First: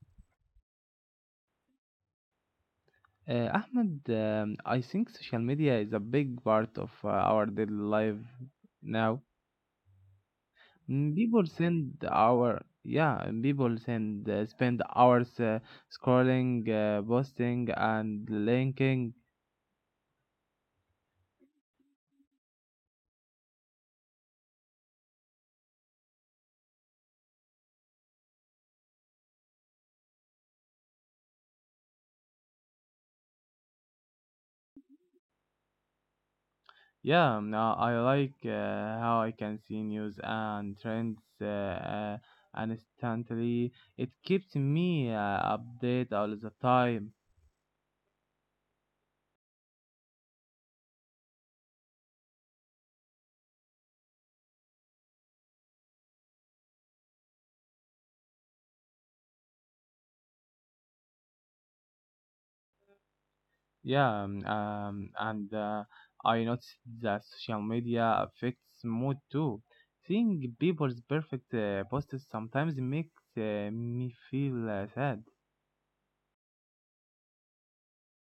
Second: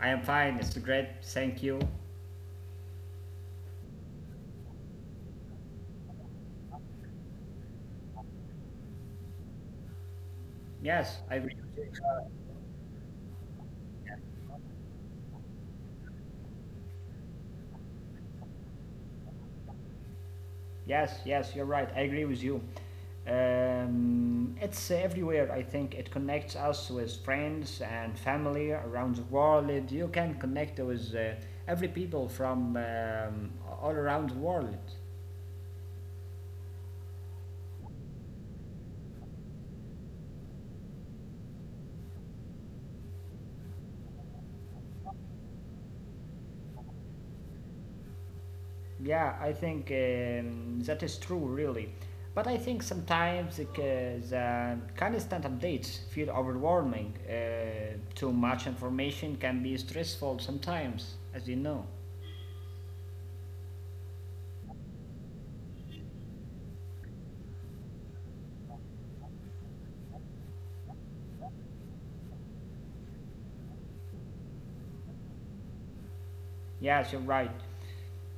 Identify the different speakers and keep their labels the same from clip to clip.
Speaker 1: I am fine. It's great. Thank you.
Speaker 2: Ahmed, I think social media is a big part of our daily life now.
Speaker 1: Yes, I
Speaker 2: People
Speaker 1: agree with
Speaker 2: send
Speaker 1: you.
Speaker 2: our yeah, and people send spend hours scrolling, posting, and linking.
Speaker 1: Yes, yes, you're right. I agree with you. It's everywhere. I think it connects us with friends and family around the world. You can connect with every people from all around the world.
Speaker 2: Yeah, now I like how I can see news and trends instantly. It keeps me updated all the time.
Speaker 1: Yeah, I think that is true, really. But I think sometimes the constant updates feel overwhelming. Too much information can be stressful sometimes, as you know.
Speaker 2: Yeah, and I noticed that social media affects mood too. Seeing people's perfect posts sometimes makes me feel sad.
Speaker 1: Yes, you're right.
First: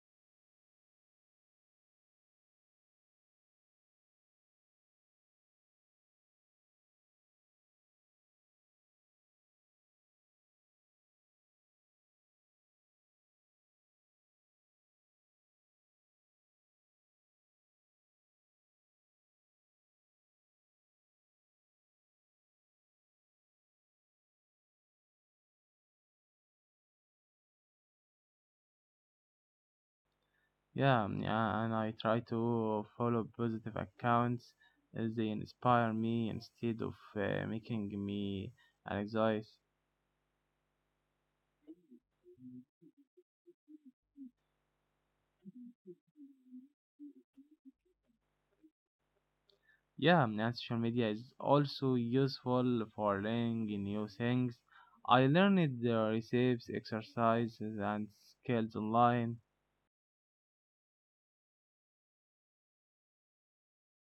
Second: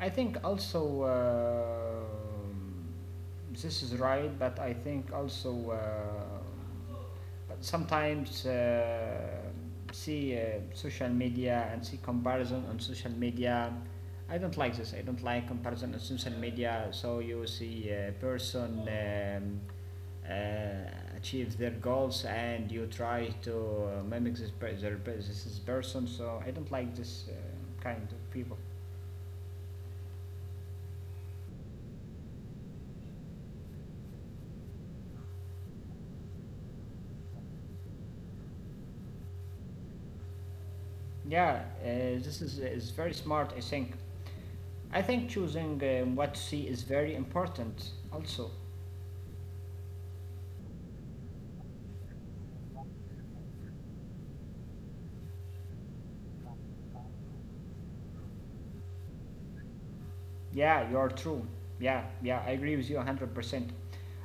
Speaker 1: I think also this is right, but I think also, but sometimes see social media and see comparison on social media. I don't like this. I don't like comparison on social media. So you see a person achieve their goals and you try to mimic this is person. So I don't like this kind of people.
Speaker 2: Yeah, yeah, and I try to follow positive accounts as they inspire me instead of making me anxious.
Speaker 1: Yeah, this is very smart, I think. I think choosing what to see is very important also.
Speaker 2: Yeah, now social media is also useful for learning new things. I learned the recipes, exercises, and skills online.
Speaker 1: Yeah, you're true. Yeah, yeah, I agree with you 100%.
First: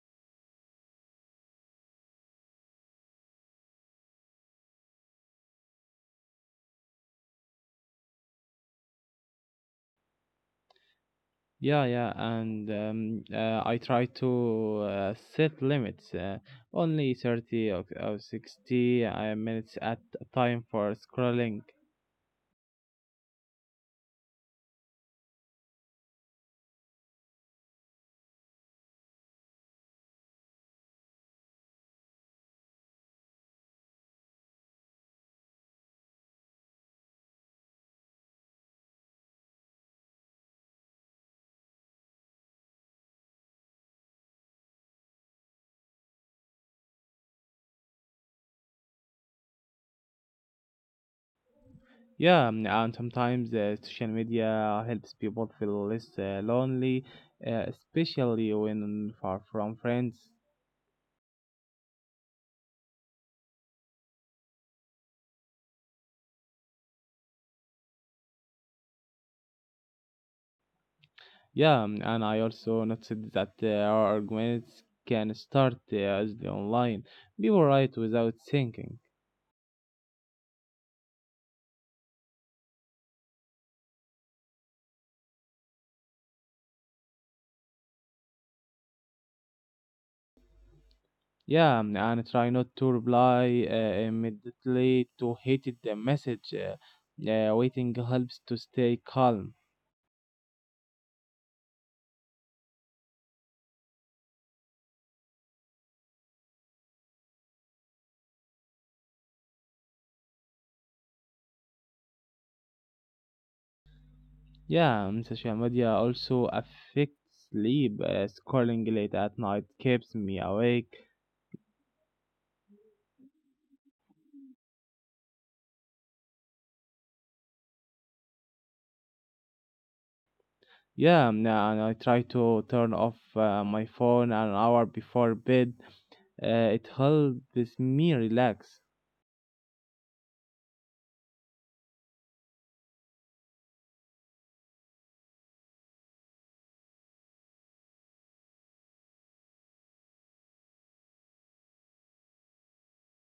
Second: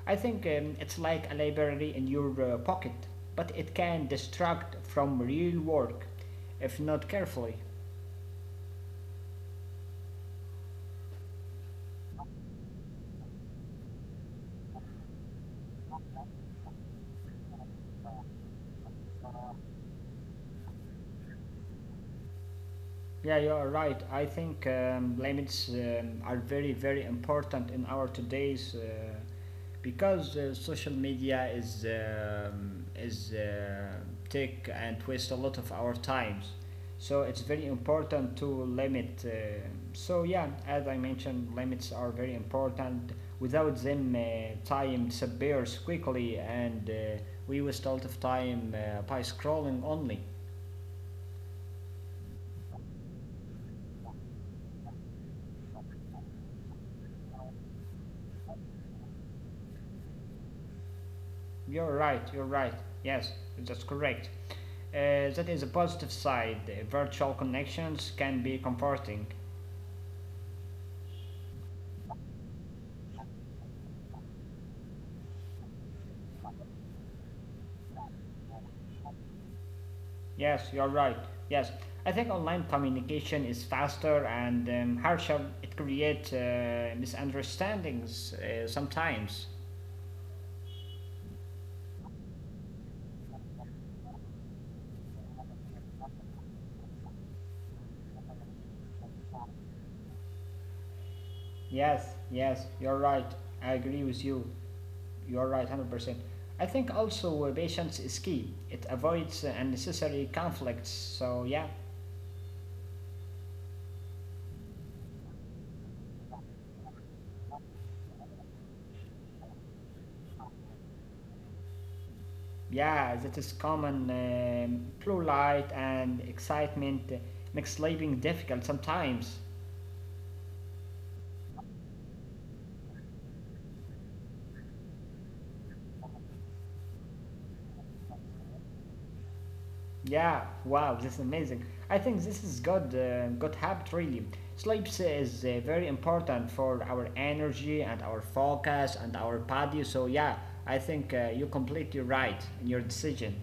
Speaker 1: I think it's like a library in your pocket, but it can distract from real work if not carefully.
Speaker 2: Yeah, yeah, and I try to set limits, only 30 or 60 minutes at a time for scrolling.
Speaker 1: Yeah, you are right. I think limits are very, very important in our today's because social media is take and waste a lot of our times. So it's very important to limit. So yeah, as I mentioned, limits are very important. Without them, time disappears quickly, and we waste a lot of time by scrolling only.
Speaker 2: Yeah, and sometimes social media helps people feel less lonely, especially when far from friends.
Speaker 1: You're right, you're right. Yes, that's correct. That is a positive side. Virtual connections can be comforting.
Speaker 2: Yeah, and I also noticed that our arguments can start as the online. People write without thinking.
Speaker 1: Yes, you're right. Yes, I think online communication is faster and harsher. It creates misunderstandings sometimes.
Speaker 2: Yeah, and try not to reply immediately to hated the message. Waiting helps to stay calm.
Speaker 1: Yes, yes, you're right. I agree with you. You're right, 100%. I think also patience is key. It avoids unnecessary conflicts. So, yeah.
Speaker 2: Yeah, social media also affects sleep. Scrolling late at night keeps me awake.
Speaker 1: Yeah, that is common. Blue light and excitement makes sleeping difficult sometimes.
Speaker 2: Yeah, and I try to turn off my phone an hour before bed. It helps me relax.
Speaker 1: Yeah, wow, this is amazing. I think this is good habit really. Sleep is very important for our energy and our focus and our body. So yeah, I think you're completely right in your decision.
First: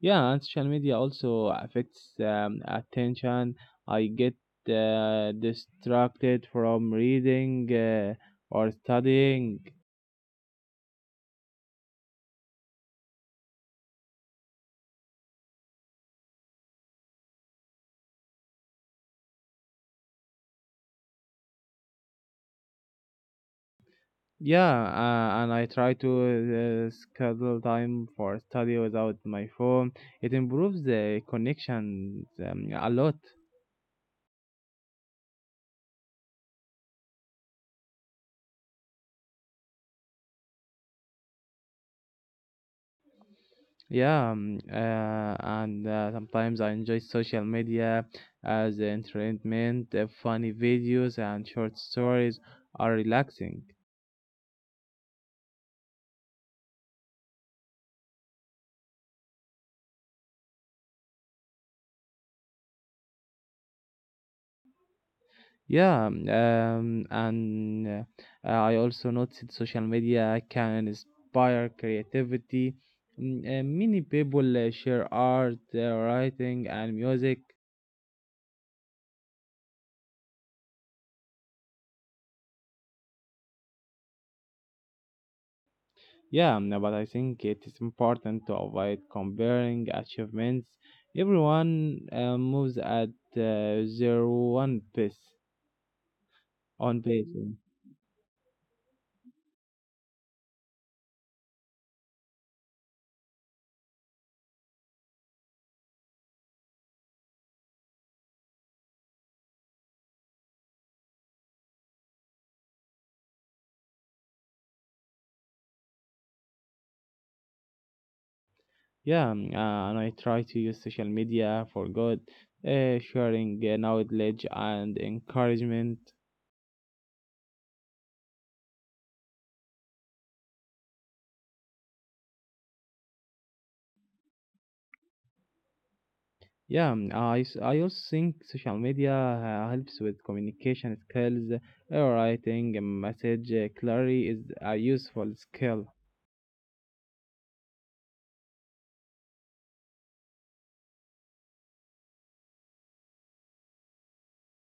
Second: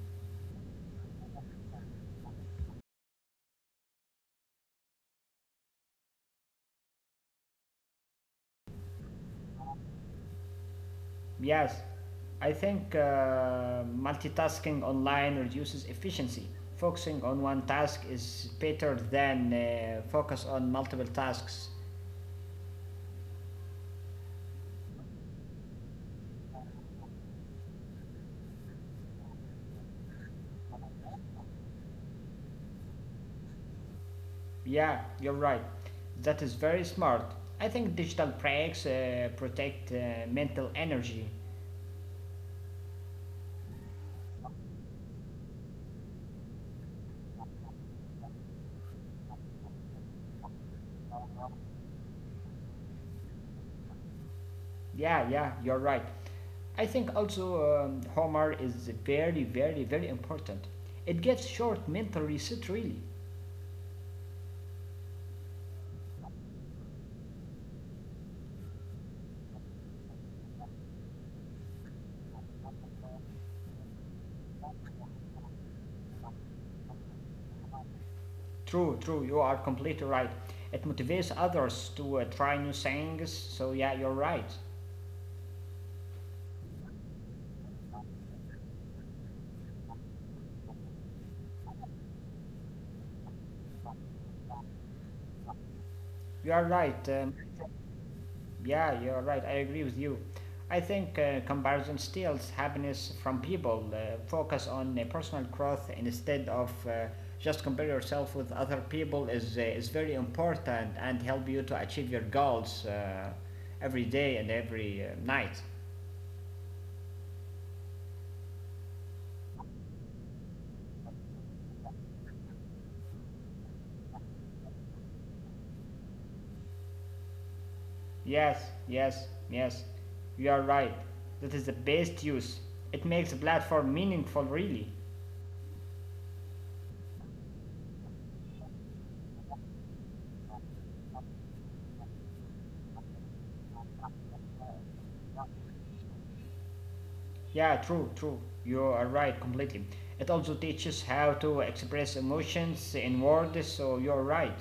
Speaker 2: Yeah, and social media also affects attention. I get distracted from reading or studying.
Speaker 1: Yes, I think multitasking online reduces efficiency. Focusing on one task is better than focus on multiple tasks.
Speaker 2: Yeah, and I try to schedule time for study without my phone. It improves the connection a lot.
Speaker 1: Yeah, you're right. That is very smart. I think digital breaks protect mental energy.
Speaker 2: Yeah, and sometimes I enjoy social media as entertainment. Funny videos and short stories are relaxing.
Speaker 1: Yeah, yeah, you're right. I think also Homer is very, very, very important. It gives short mental reset really.
Speaker 2: Yeah, and I also noticed social media can inspire creativity. Many people share art, writing, and music.
Speaker 1: True, true. You are completely right. It motivates others to try new things. So yeah, you're right.
Speaker 2: Yeah, no, but I think it is important to avoid comparing achievements. Everyone moves at their one pace,
Speaker 1: You are right.
Speaker 2: on pace. Mm.
Speaker 1: Yeah, you're right. I agree with you. I think comparison steals happiness from people. Focus on personal growth instead of just compare yourself with other people is very important and help you to achieve your goals every day and every night.
Speaker 2: Yeah, and I try to use social media for good, sharing knowledge and encouragement.
Speaker 1: Yes, yes, yes. You are right. That is the best use. It makes the platform meaningful, really.
Speaker 2: Yeah, I also think social media helps with communication skills. Writing a message clearly is a useful skill.
Speaker 1: Yeah, true, true. You are right completely. It also teaches how to express emotions in words, so you're right.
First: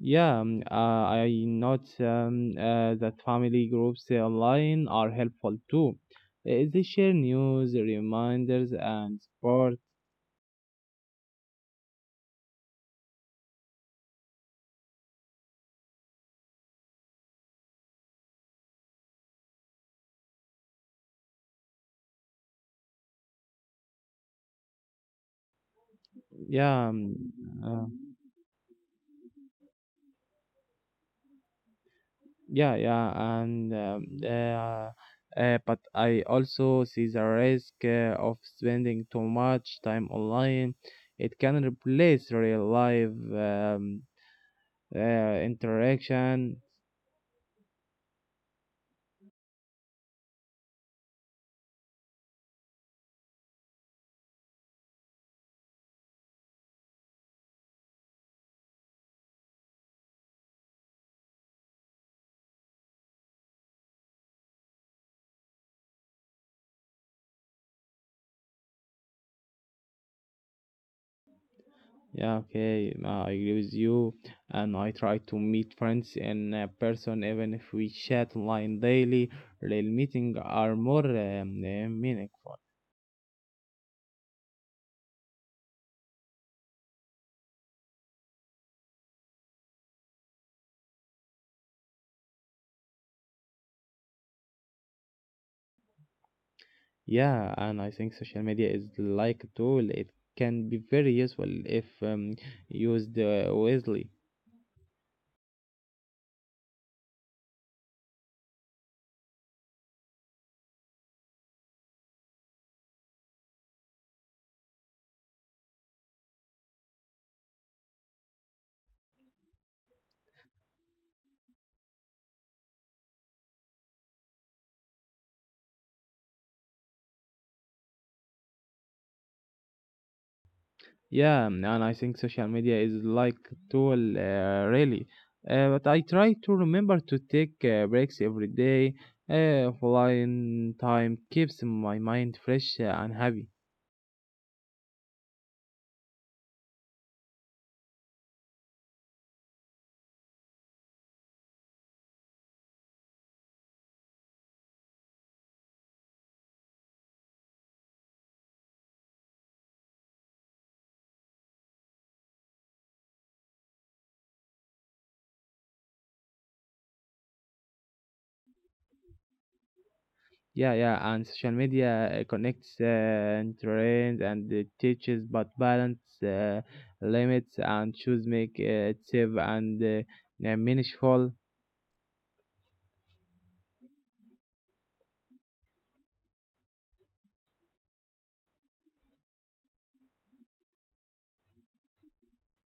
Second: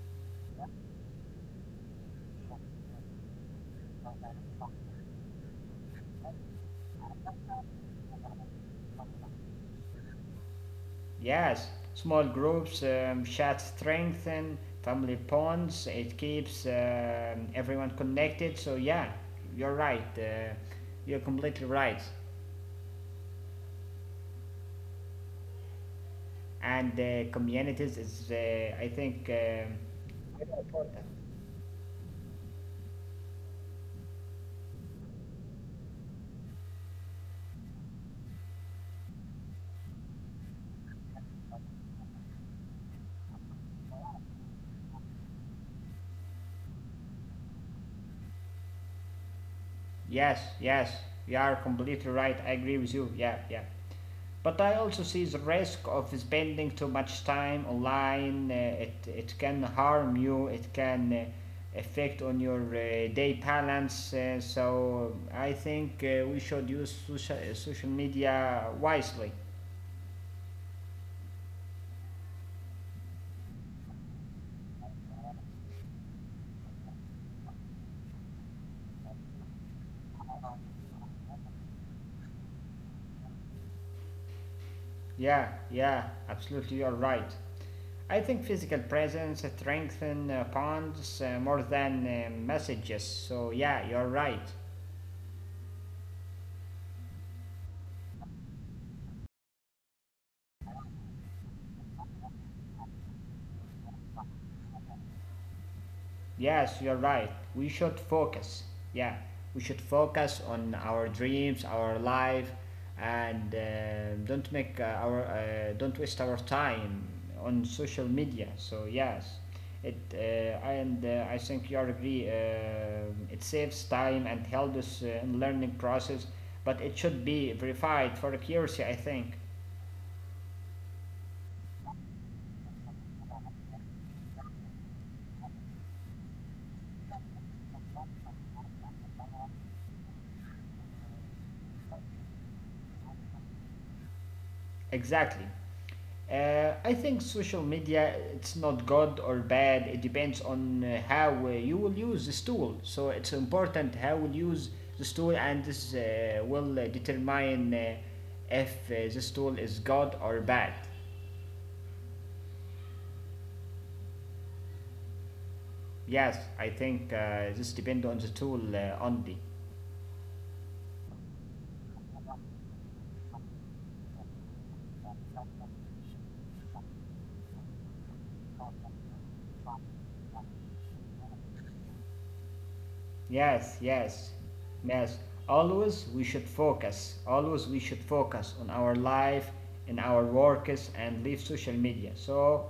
Speaker 2: Yeah, I note that family groups online are helpful too. They share news, reminders, and support.
Speaker 1: Yes, small groups, shared strength, family bonds. It keeps everyone connected, so yeah, you're right. You're completely right.
Speaker 2: Yeah,
Speaker 1: And
Speaker 2: uh,
Speaker 1: communities is, I think, um, very important.
Speaker 2: yeah, yeah, and But I also see the risk of spending too much time online. It can replace real life interaction.
Speaker 1: Yes, yes, you are completely right. I agree with you. Yeah, yeah. But I also see the risk of spending too much time online. It can harm you. It can affect on your day balance. So I think we should use social media wisely.
Speaker 2: Yeah, okay, I agree with you. And I try to meet friends in person, even if we chat online daily. Real meetings are more meaningful.
Speaker 1: Yeah, yeah, absolutely, you're right. I think physical presence strengthens bonds more than messages. So yeah, you're right.
Speaker 2: Yeah, and I think social media is like a tool. It can be very useful if used wisely.
Speaker 1: Yes, you're right. We should focus. Yeah, we should focus on our dreams, our life, and don't waste our time on social media. So yes, it and I think you are agree. It saves time and helps us in learning process, but it should be verified for accuracy, I think.
Speaker 2: Yeah, and I think social media is like tool really. But I try to remember to take breaks every day. Offline time keeps my mind fresh and happy.
Speaker 1: Exactly. I think social media it's not good or bad. It depends on how you will use this tool. So it's important how we use this tool, and this will determine if this tool is good or bad. Yes, I think this depends on the tool only.
Speaker 2: Yeah, yeah, and social media connects and trains and it teaches, but balance, limits and choose make it safe and meaningful.
Speaker 1: Yes, yes, yes. Always we should focus. Always we should focus on our life and our works and leave social media. So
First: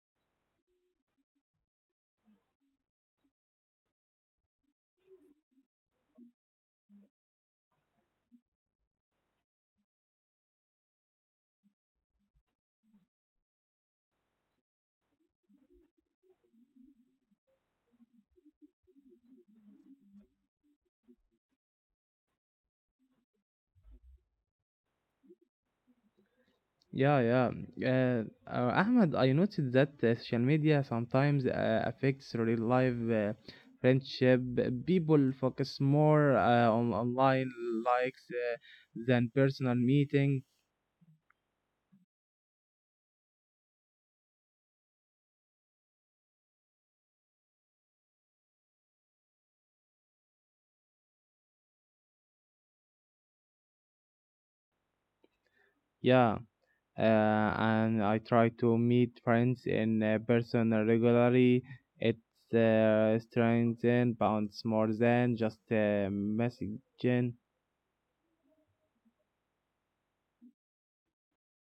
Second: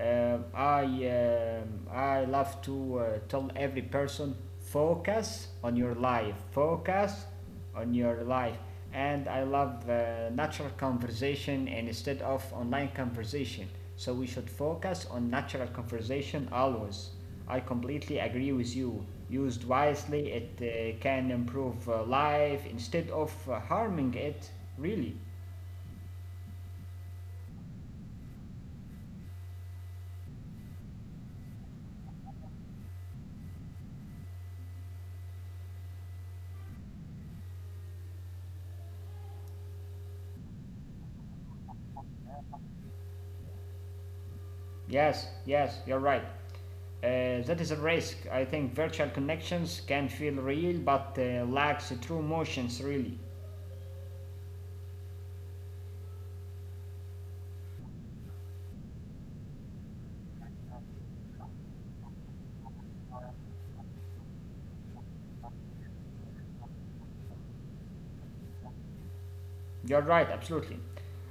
Speaker 1: um, I I love to tell every person focus on your life. Focus on your life. And I love natural conversation instead of online conversation. So we should focus on natural conversation always. I completely agree with you. Used wisely, it can improve life instead of harming it, really.
Speaker 2: Yeah, yeah. Ahmed, I noticed that social media sometimes affects real life friendship. People focus more on online likes than personal meeting.
Speaker 1: Yes, yes, you're right. That is a risk. I think virtual connections can feel real but lacks true emotions, really.
Speaker 2: Yeah, and I try to meet friends in person regularly. It strengthens bonds more than just messaging.
Speaker 1: You're right, absolutely.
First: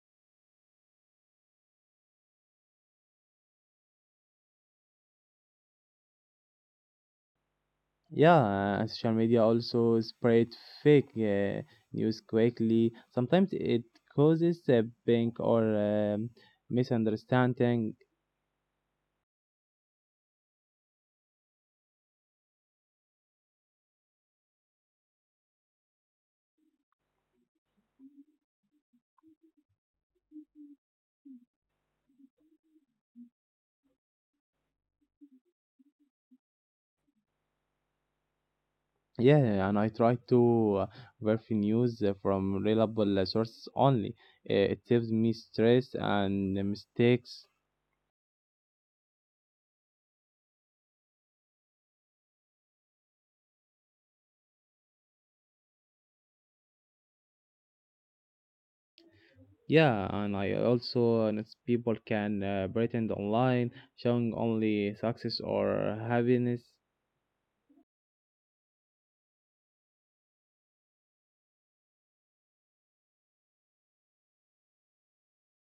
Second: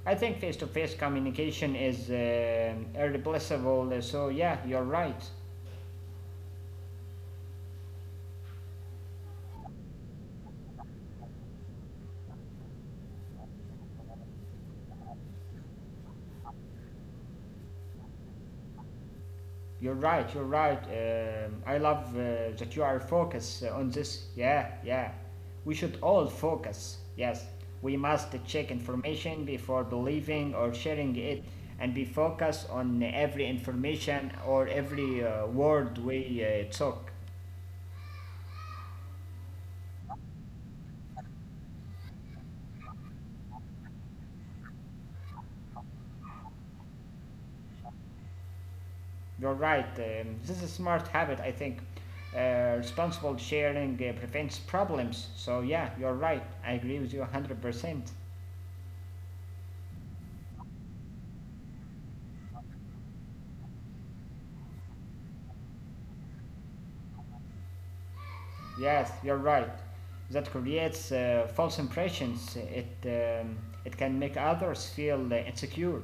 Speaker 1: I think face to face communication is irreplaceable. So, yeah, you're right.
Speaker 2: Yeah, social media also spread fake news quickly. Sometimes it causes a panic or misunderstanding.
Speaker 1: You're right, you're right. I love that you are focused on this. Yeah, yeah. We should all focus. Yes. We must check information before believing or sharing it and be focused on every information or every word we talk.
Speaker 2: Yeah, and I try to verify news from reliable sources only. It saves me stress and mistakes.
Speaker 1: You're right. This is a smart habit, I think. Responsible sharing prevents problems. So, yeah, you're right. I agree with you 100%.
Speaker 2: Yeah, and I also notice people can pretend online, showing only success or happiness.
Speaker 1: Yes, you're right. That creates false impressions. It can make others feel insecure.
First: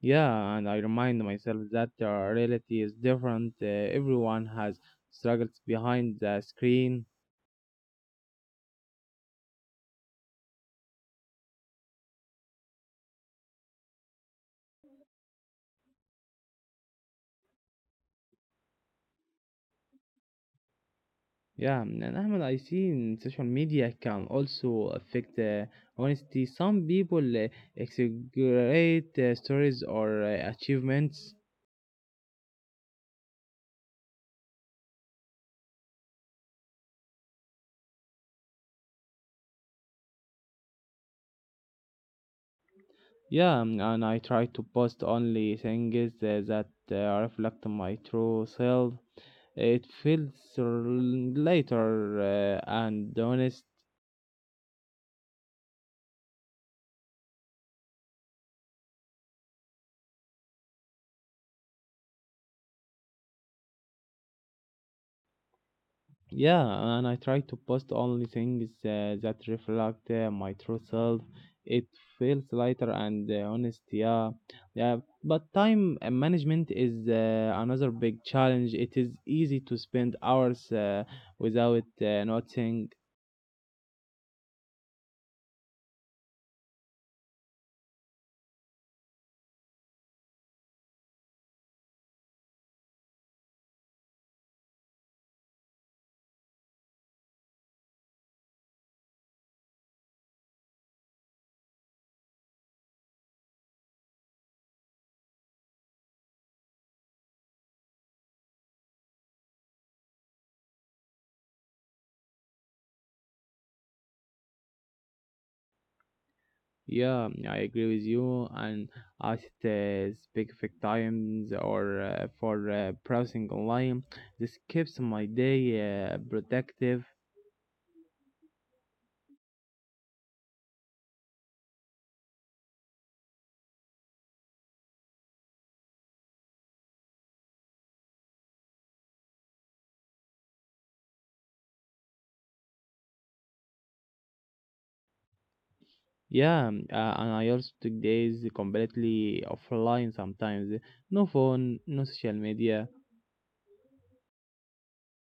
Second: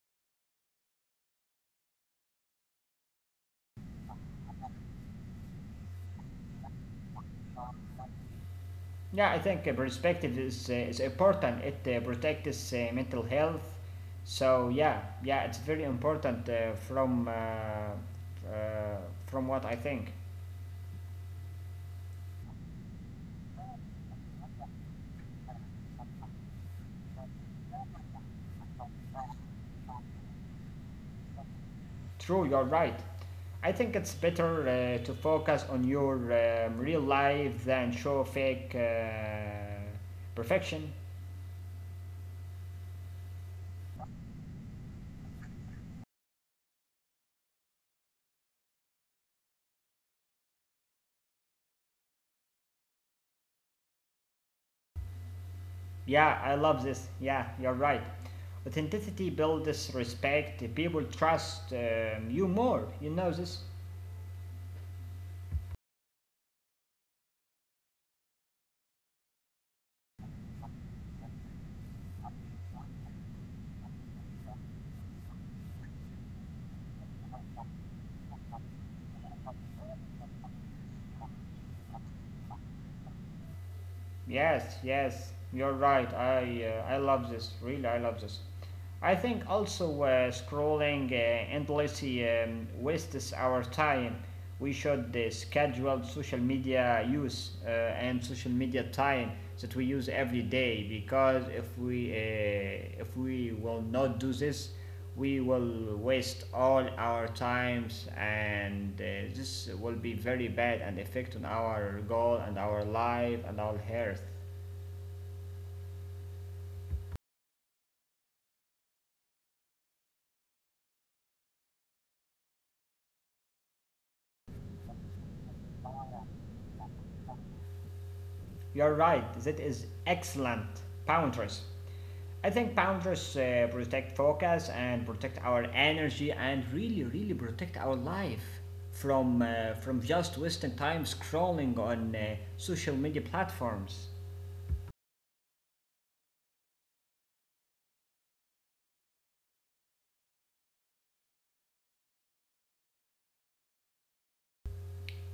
Speaker 2: Yeah, and I remind myself that the reality is different. Everyone has struggles behind the screen.
Speaker 1: Yeah, I think perspective is important. It protects mental health. So, yeah, yeah, it's very important from what I think.
Speaker 2: Yeah, and Ahmed, I see in social media can also affect honesty. Some people exaggerate stories or achievements.
Speaker 1: True, you're right. I think it's better to focus on your real life than show fake perfection.
Speaker 2: Yeah, and I try to post only things that reflect my true self. It feels r- later and honest.
Speaker 1: Yeah, I love this. Yeah, you're right. Authenticity builds respect, people trust you more. You know this.
Speaker 2: Yeah, and I try to post only things that reflect my true self. It feels lighter and honest, yeah. Yeah, but time management is another big challenge. It is easy to spend hours without noticing.
Speaker 1: Yes, yes, you're right. I love this. Really, I love this. I think also scrolling endlessly wastes our time. We should schedule social media use and social media time that we use every day because if we will not do this, we will waste all our times and this will be very bad and affect on our goal and our life and our health.
Speaker 2: Yeah, yeah, I agree with you. And I set specific times or for browsing online. This keeps my day productive.
Speaker 1: You're right, that is excellent. Boundaries. I think boundaries protect focus and protect our energy and really really protect our life from just wasting time scrolling on social media platforms.
Speaker 2: Yeah, and I also took days completely offline sometimes. No phone, no social media.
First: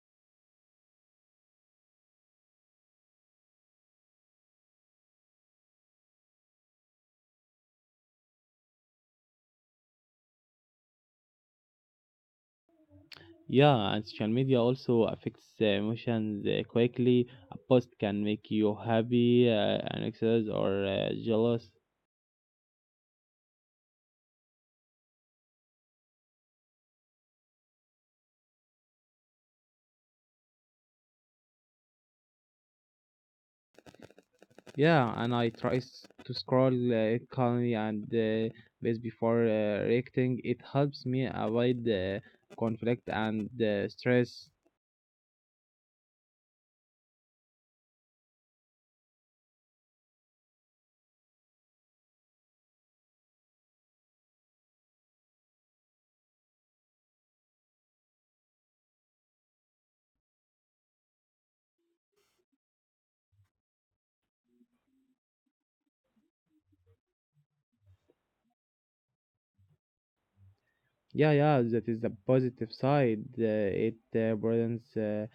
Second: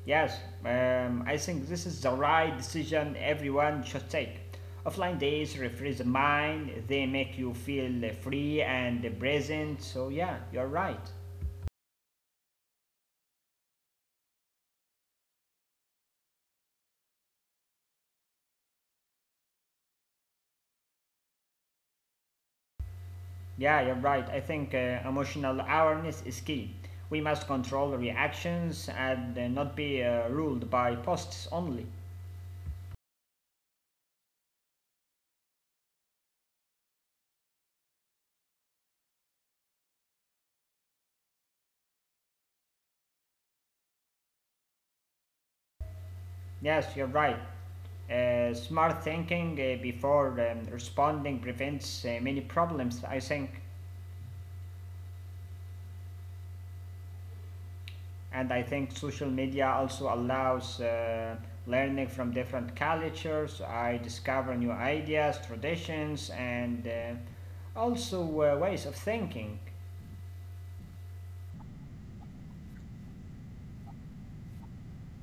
Speaker 1: Yes, I think this is the right decision everyone should take. Offline days refresh the mind, they make you feel free and present, so yeah, you're right.
Speaker 2: Yeah, and social media also affects the emotions quickly. A post can make you happy, anxious, or jealous.
Speaker 1: Yeah, you're right. I think emotional awareness is key. We must control reactions and not be ruled by posts only.
Speaker 2: Yeah, and I try to scroll calmly and base before reacting. It helps me avoid conflict and stress.
Speaker 1: Yes, you're right. Smart thinking before responding prevents many problems, I think. And I think social media also allows learning from different cultures. I discover new ideas, traditions, and also ways of thinking.
Speaker 2: Yeah, yeah, that is the positive side. It broadens uh,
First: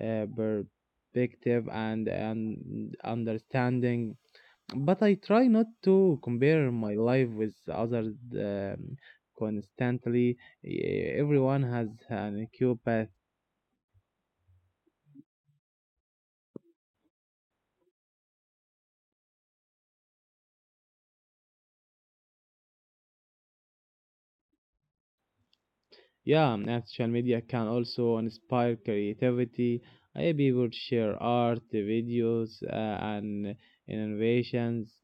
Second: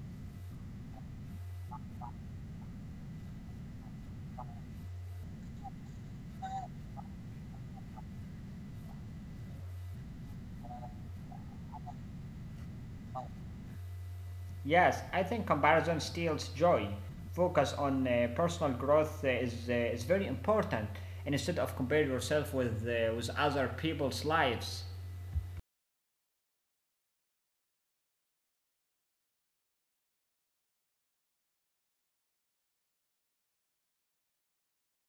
Speaker 2: uh, perspective and understanding. But I try not to compare my life with others constantly. Everyone has an equal path.
Speaker 1: Yes, I think comparison steals joy. Focus on personal growth is very important, and instead of compare yourself with other people's lives.
Speaker 2: Yeah, and social media can also inspire creativity. I People share art, videos, and innovations.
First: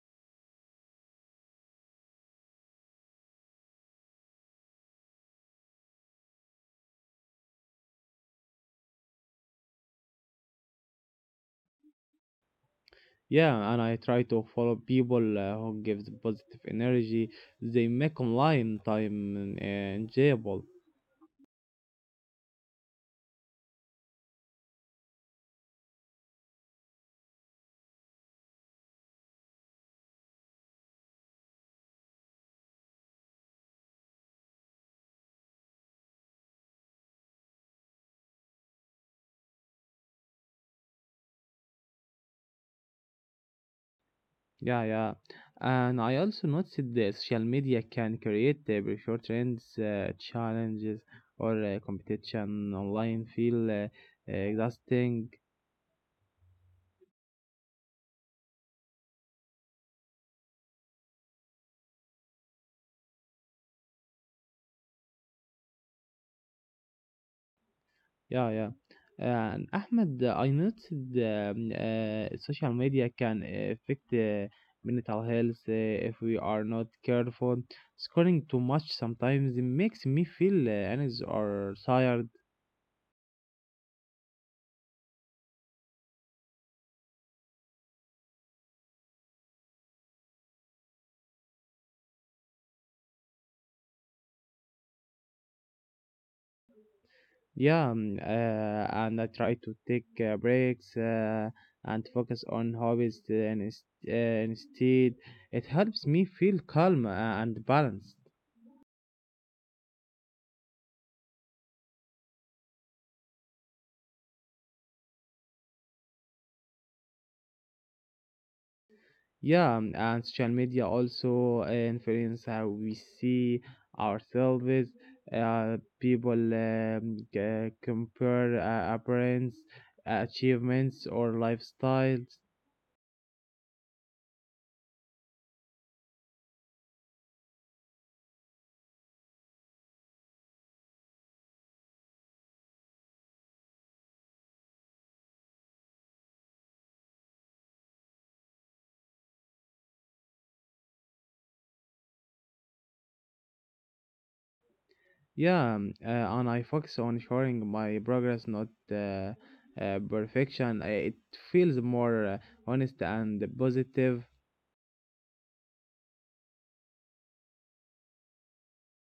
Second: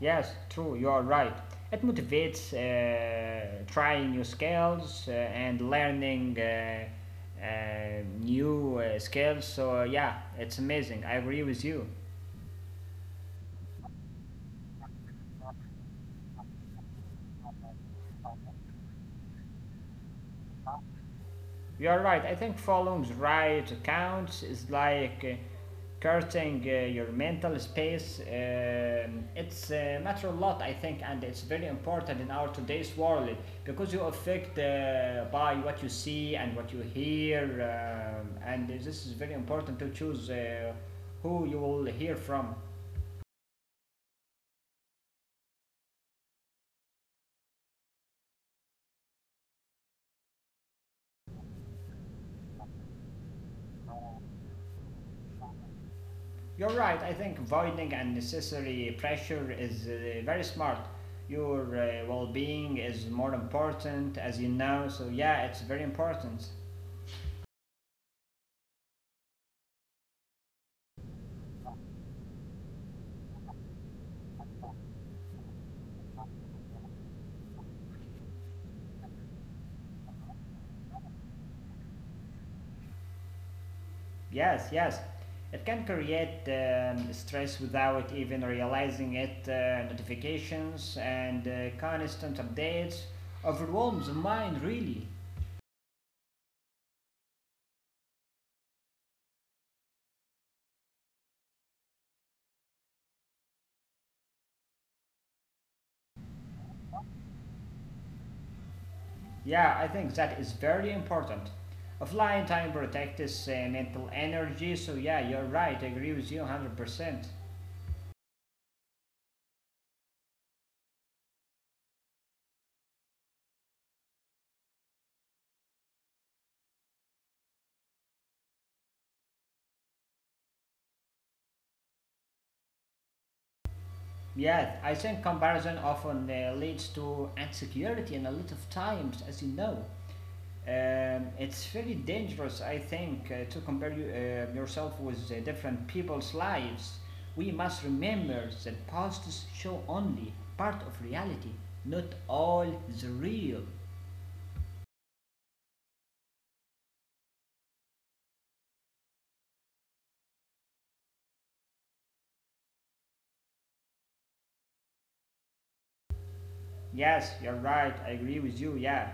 Speaker 1: Yes, true, you are right. It motivates trying new skills and learning new skills. So, yeah, it's amazing. I agree with you.
Speaker 2: Yeah, and I try to follow people who gives positive energy. They make online time enjoyable.
Speaker 1: You're right. I think following the right accounts is like curting your mental space. It's matter a lot, I think, and it's very important in our today's world because you affect by what you see and what you hear, and this is very important to choose who you will hear from.
Speaker 2: Yeah, yeah. And I also noticed that social media can create prefer trends, challenges, or competition online feel exhausting.
Speaker 1: You're right. I think avoiding unnecessary pressure is very smart. Your well-being is more important, as you know. So yeah, it's very important.
Speaker 2: Yeah, yeah. And Ahmed, I noticed social media can affect mental health if we are not careful. Scrolling too much sometimes makes me feel anxious or tired.
Speaker 1: Yes, yes. It can create stress without even realizing it. Notifications and constant updates overwhelms the mind. Really.
Speaker 2: Yeah, and I try to take breaks and focus on hobbies t- and is- instead. It helps me feel calm and balanced.
Speaker 1: Yeah, I think that is very important. Offline time protects mental energy. So yeah, you're right. I agree with you 100%.
Speaker 2: Yeah, and social media also influence how we see ourselves. People compare appearance, achievements, or lifestyles.
Speaker 1: Yes, I think comparison often leads to insecurity and a lot of times, as you know. It's very dangerous, I think, to compare yourself with different people's lives. We must remember that posts show only part of reality, not all the real.
Speaker 2: Yeah, and I focus on showing my progress, not perfection. It feels more honest and positive.
Speaker 1: Yes, you're right. I agree with you. Yeah,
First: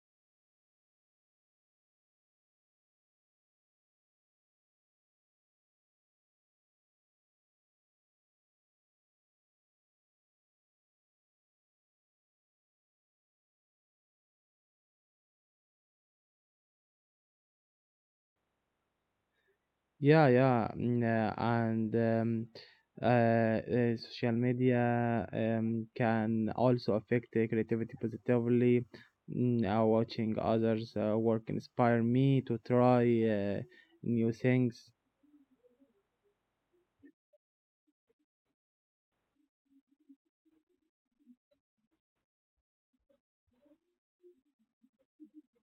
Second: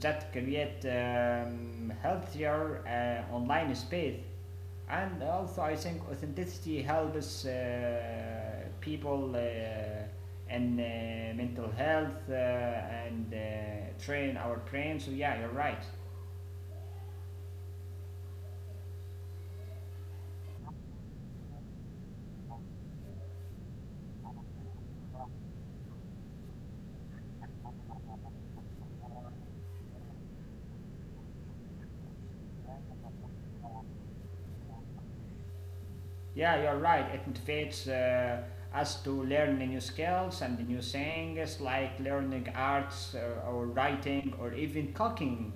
Speaker 1: that create healthier online space, and also I think authenticity helps people in mental health and train our brain. So yeah, you're right.
Speaker 2: Yeah, yeah, mm, and social media can also affect the creativity positively. Watching others' work inspire me to try new things.
Speaker 1: Yeah, you're right. It motivates us to learn new skills and new things like learning arts or writing or even cooking.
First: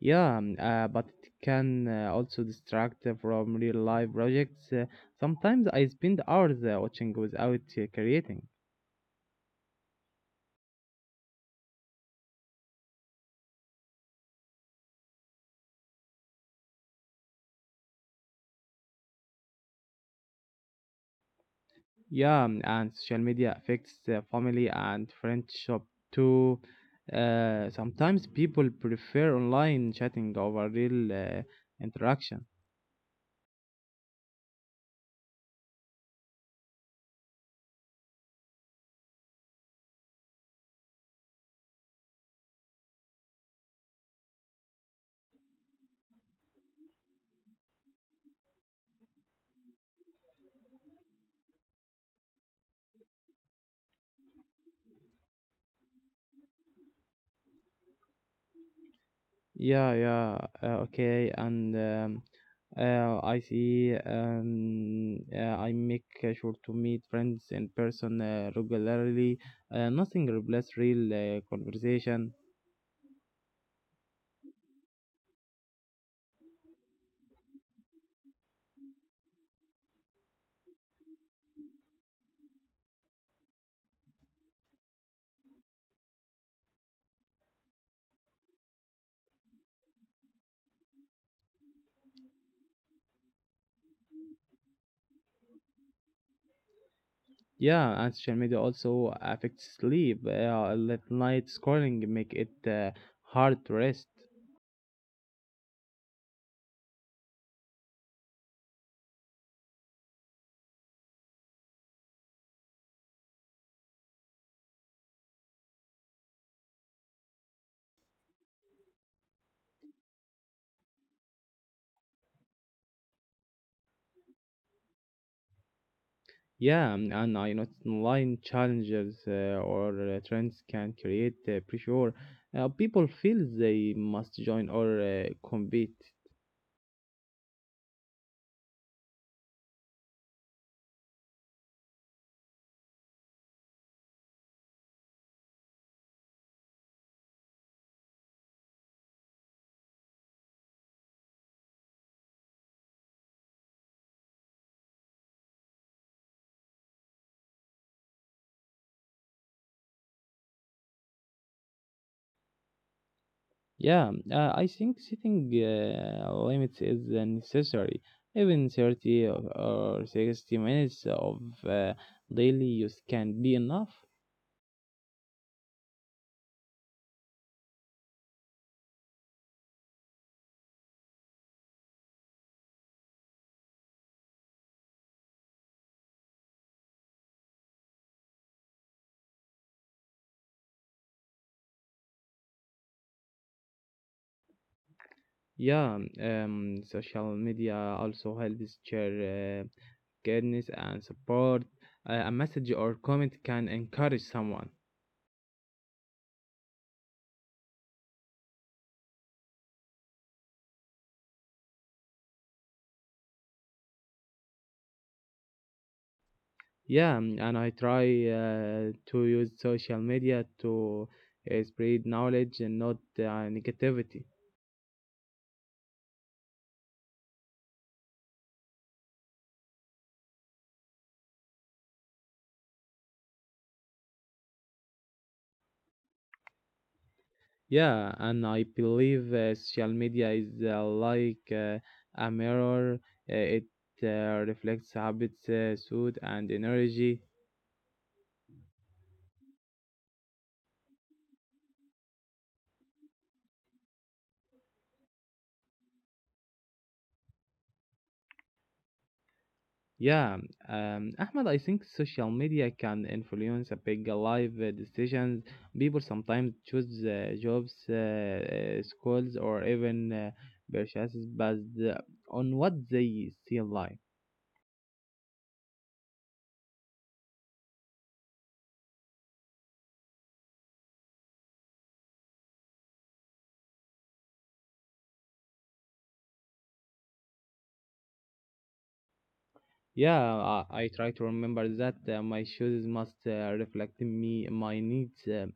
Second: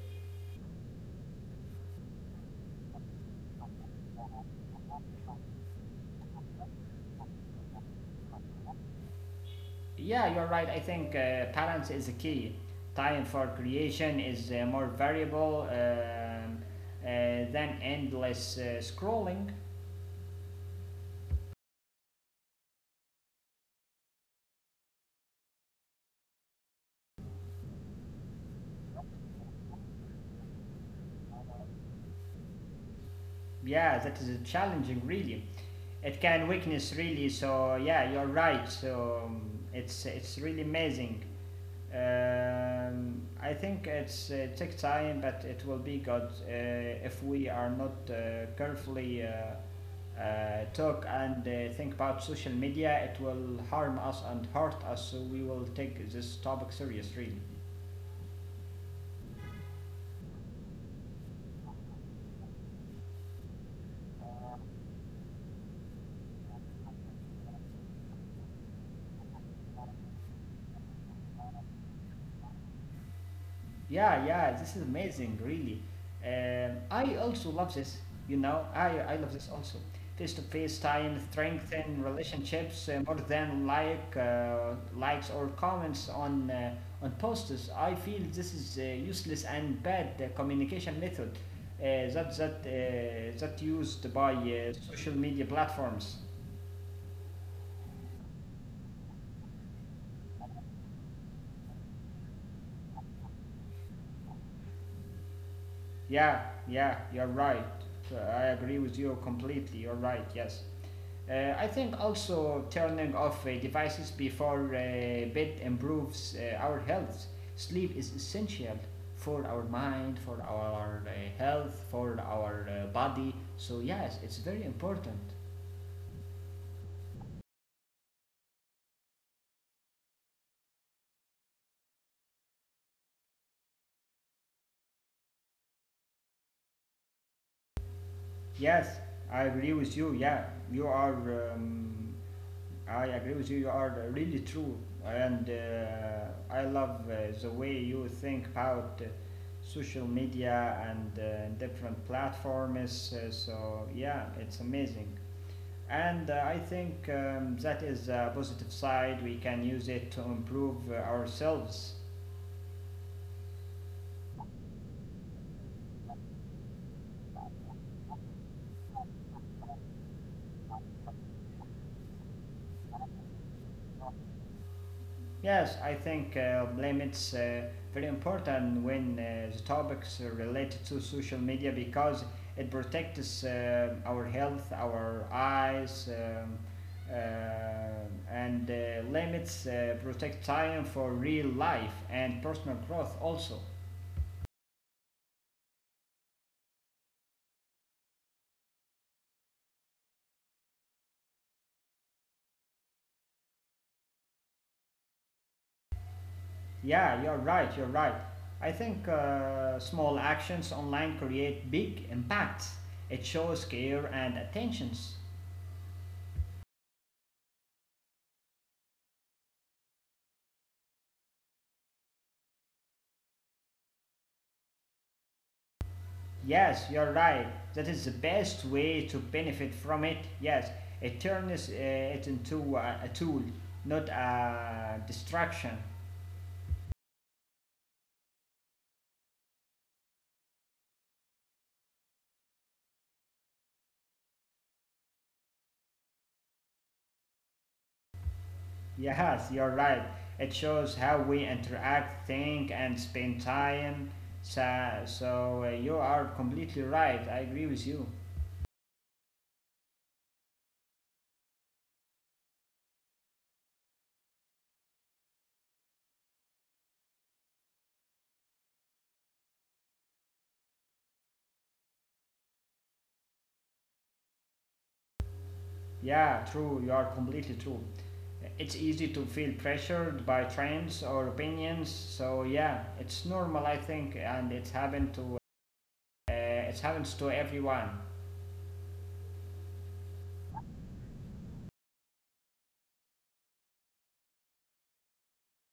Speaker 2: Yeah, but it can also distract from real life projects. Sometimes I spend hours watching without creating.
Speaker 1: Yeah, you're right. I think balance is the key. Time for creation is more variable than endless scrolling.
Speaker 2: Yeah, and social media affects family and friendship too. Sometimes people prefer online chatting over real interaction.
Speaker 1: Yeah, that is challenging really. It can weakness really, so yeah, you're right. So it's really amazing. I think it's take time, but it will be good if we are not carefully talk and think about social media, it will harm us and hurt us, so we will take this topic serious really.
Speaker 2: Yeah, yeah. Okay, and I see. I make sure to meet friends in person regularly. Nothing replaces real conversation.
Speaker 1: Yeah, yeah, this is amazing, really. I also love this, you know, I love this also. Face to face time strengthen relationships more than like likes or comments on posts. I feel this is a useless and bad communication method that used by social media platforms.
Speaker 2: Yeah, and social media also affects sleep. Late night scrolling make it hard to rest.
Speaker 1: Yeah, yeah, you're right. I agree with you completely. You're right, yes. I think also turning off devices before bed improves our health. Sleep is essential for our mind, for our health, for our body. So, yes, it's very important.
Speaker 2: Yeah, and I know online challenges or trends can create pressure. People feel they must join or compete.
Speaker 1: Yes, I agree with you. Yeah, you are. I agree with you. You are really true, and I love the way you think about social media and different platforms. So yeah, it's amazing, and I think that is a positive side. We can use it to improve ourselves.
Speaker 2: Yeah, I think setting limits is necessary. Even 30 or 60 minutes of uh, daily use can be enough.
Speaker 1: Yes, I think blame it's very important when the topics are related to social media because it protects our health, our eyes, uh, and limits protect time for real life and personal growth also.
Speaker 2: Yeah, social media also helps share kindness and support. A message or comment can encourage someone.
Speaker 1: Yeah, you're right, you're right. I think small actions online create big impacts. It shows care and attentions.
Speaker 2: Yeah, and I try to use social media to spread knowledge and not negativity.
Speaker 1: Yes, you're right. That is the best way to benefit from it. Yes, it turns it into a tool, not a distraction.
Speaker 2: Yeah, and I believe social media is like a mirror. It reflects habits, suit, and energy.
Speaker 1: Yes, you're right. It shows how we interact, think, and spend time. So you are completely right. I agree with you.
Speaker 2: Yeah, Ahmed, I think social media can influence a big life decisions. People sometimes choose jobs, schools, or even purchases based on what they see online.
Speaker 1: Yeah, true. You are completely true. It's easy to feel pressured by trends or opinions. So yeah, it's normal, I think, and it's happened to. It happens to everyone.
Speaker 2: Yeah, I try to remember that my shoes must reflect me my needs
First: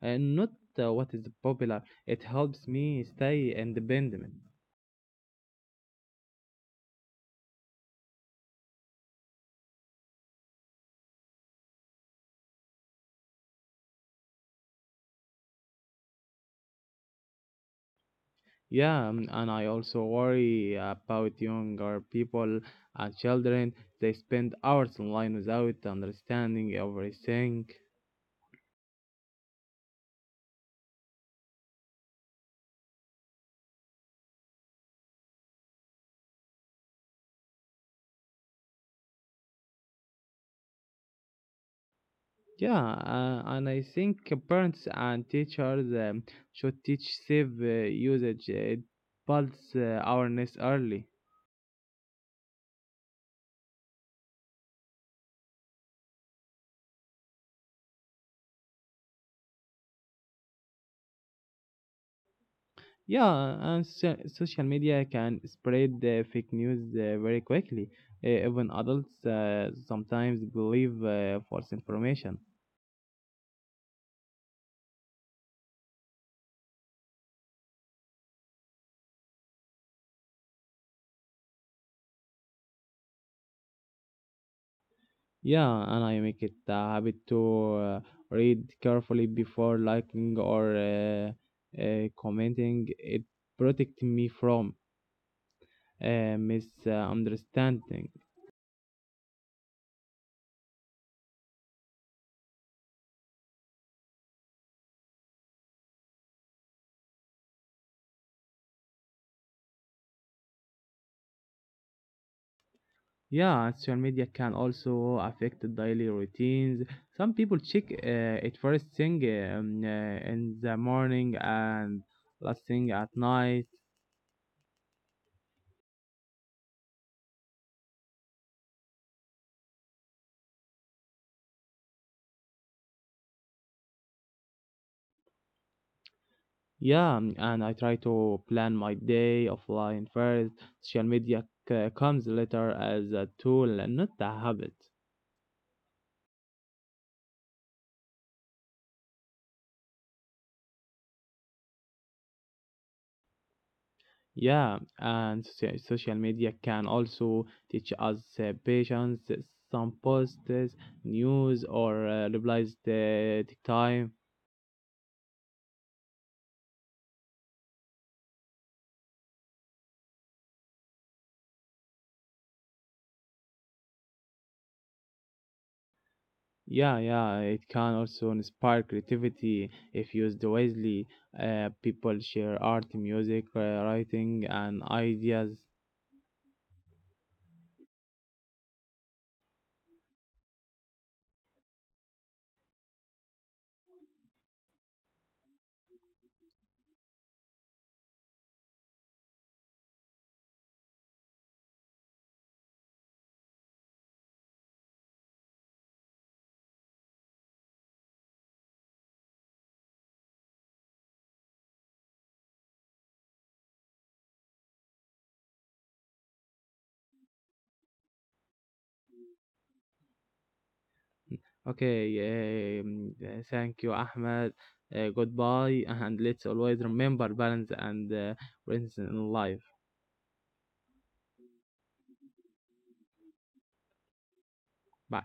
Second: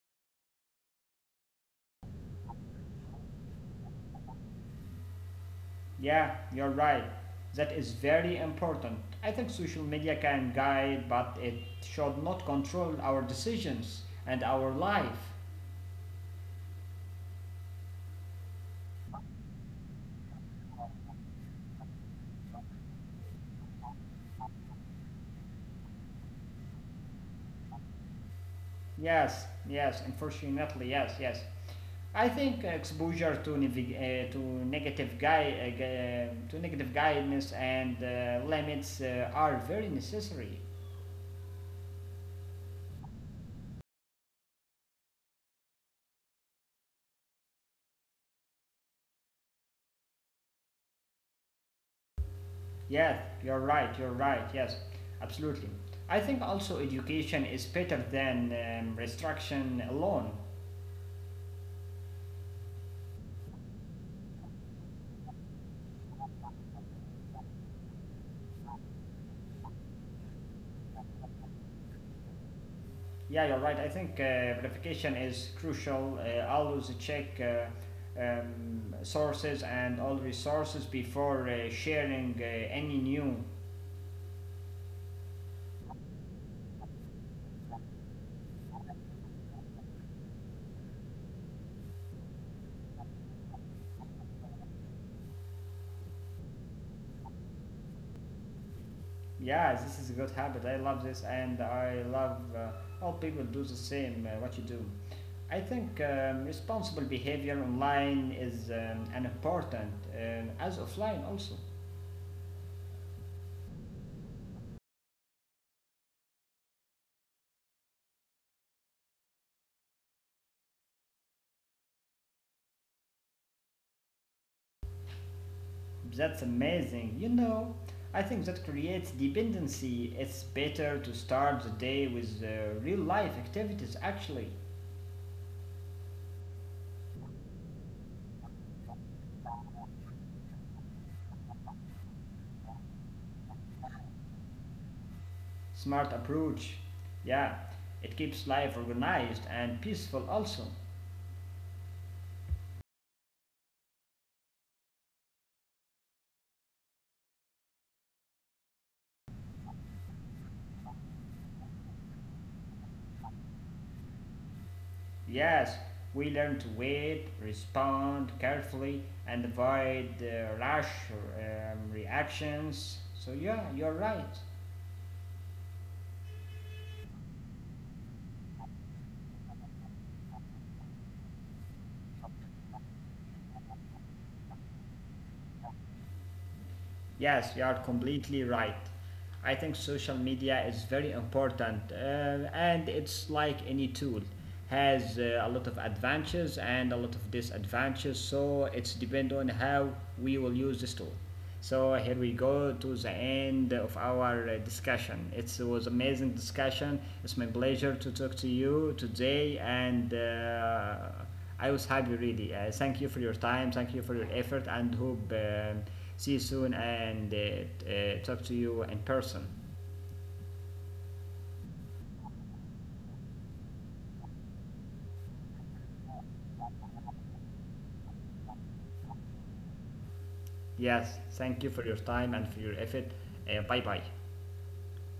Speaker 2: and not what is popular. It helps me stay independent.
Speaker 1: Yeah, you're right. That is very important. I think social media can guide, but it should not control our decisions and our life.
Speaker 2: Yeah, and I also worry about younger people and children. They spend hours online without understanding everything.
Speaker 1: Yes, yes, unfortunately, yes, yes. I think exposure to to negative guy to negative guidance and limits are very necessary.
Speaker 2: Yeah, and I think parents and teachers should teach safe usage, pulse awareness early.
Speaker 1: Yeah, you're right, yes, absolutely. I think also education is better than restriction alone.
Speaker 2: Yeah, and social media can spread the fake news very quickly. Even adults sometimes believe false information.
Speaker 1: Yeah, you're right. I think verification is crucial. Always check sources and all resources before sharing any new.
Speaker 2: Yeah, and I make it a habit to read carefully before liking or commenting. It protects me from misunderstanding.
Speaker 1: Yeah, this is a good habit. I love this, and I love all people do the same, what you do. I think responsible behavior online is an important as offline also.
Speaker 2: Yeah, social media can also affect the daily routines. Some people check it first thing in the morning and last thing at night.
Speaker 1: That's amazing. You know, I think that creates dependency. It's better to start the day with real life activities actually.
Speaker 2: Yeah, and I try to plan my day offline first. Social media comes later as a tool and not a habit.
Speaker 1: Smart approach. Yeah, it keeps life organized and peaceful also.
Speaker 2: Yeah, and social media can also teach us patience. Some posts, news, or replies take time.
Speaker 1: Yes, we learn to wait, respond carefully, and avoid rash reactions. So, yeah, you're right.
Speaker 2: Yeah, yeah, it can also inspire creativity if used wisely. People share art, music, writing, and ideas.
Speaker 1: Yes, you are completely right. I think social media is very important, and it's like any tool, has a lot of advantages and a lot of disadvantages, so it's depend on how we will use this tool. So here we go to the end of our discussion. It was amazing discussion. It's my pleasure to talk to you today, and I was happy really. Thank you for your time. Thank you for your effort and hope see you soon and talk to you in person.
Speaker 2: Okay, thank you, Ahmed. Goodbye, and let's always remember balance and presence in life.
Speaker 1: Yes, thank you for your time and for your effort. Bye bye.
Speaker 2: Bye.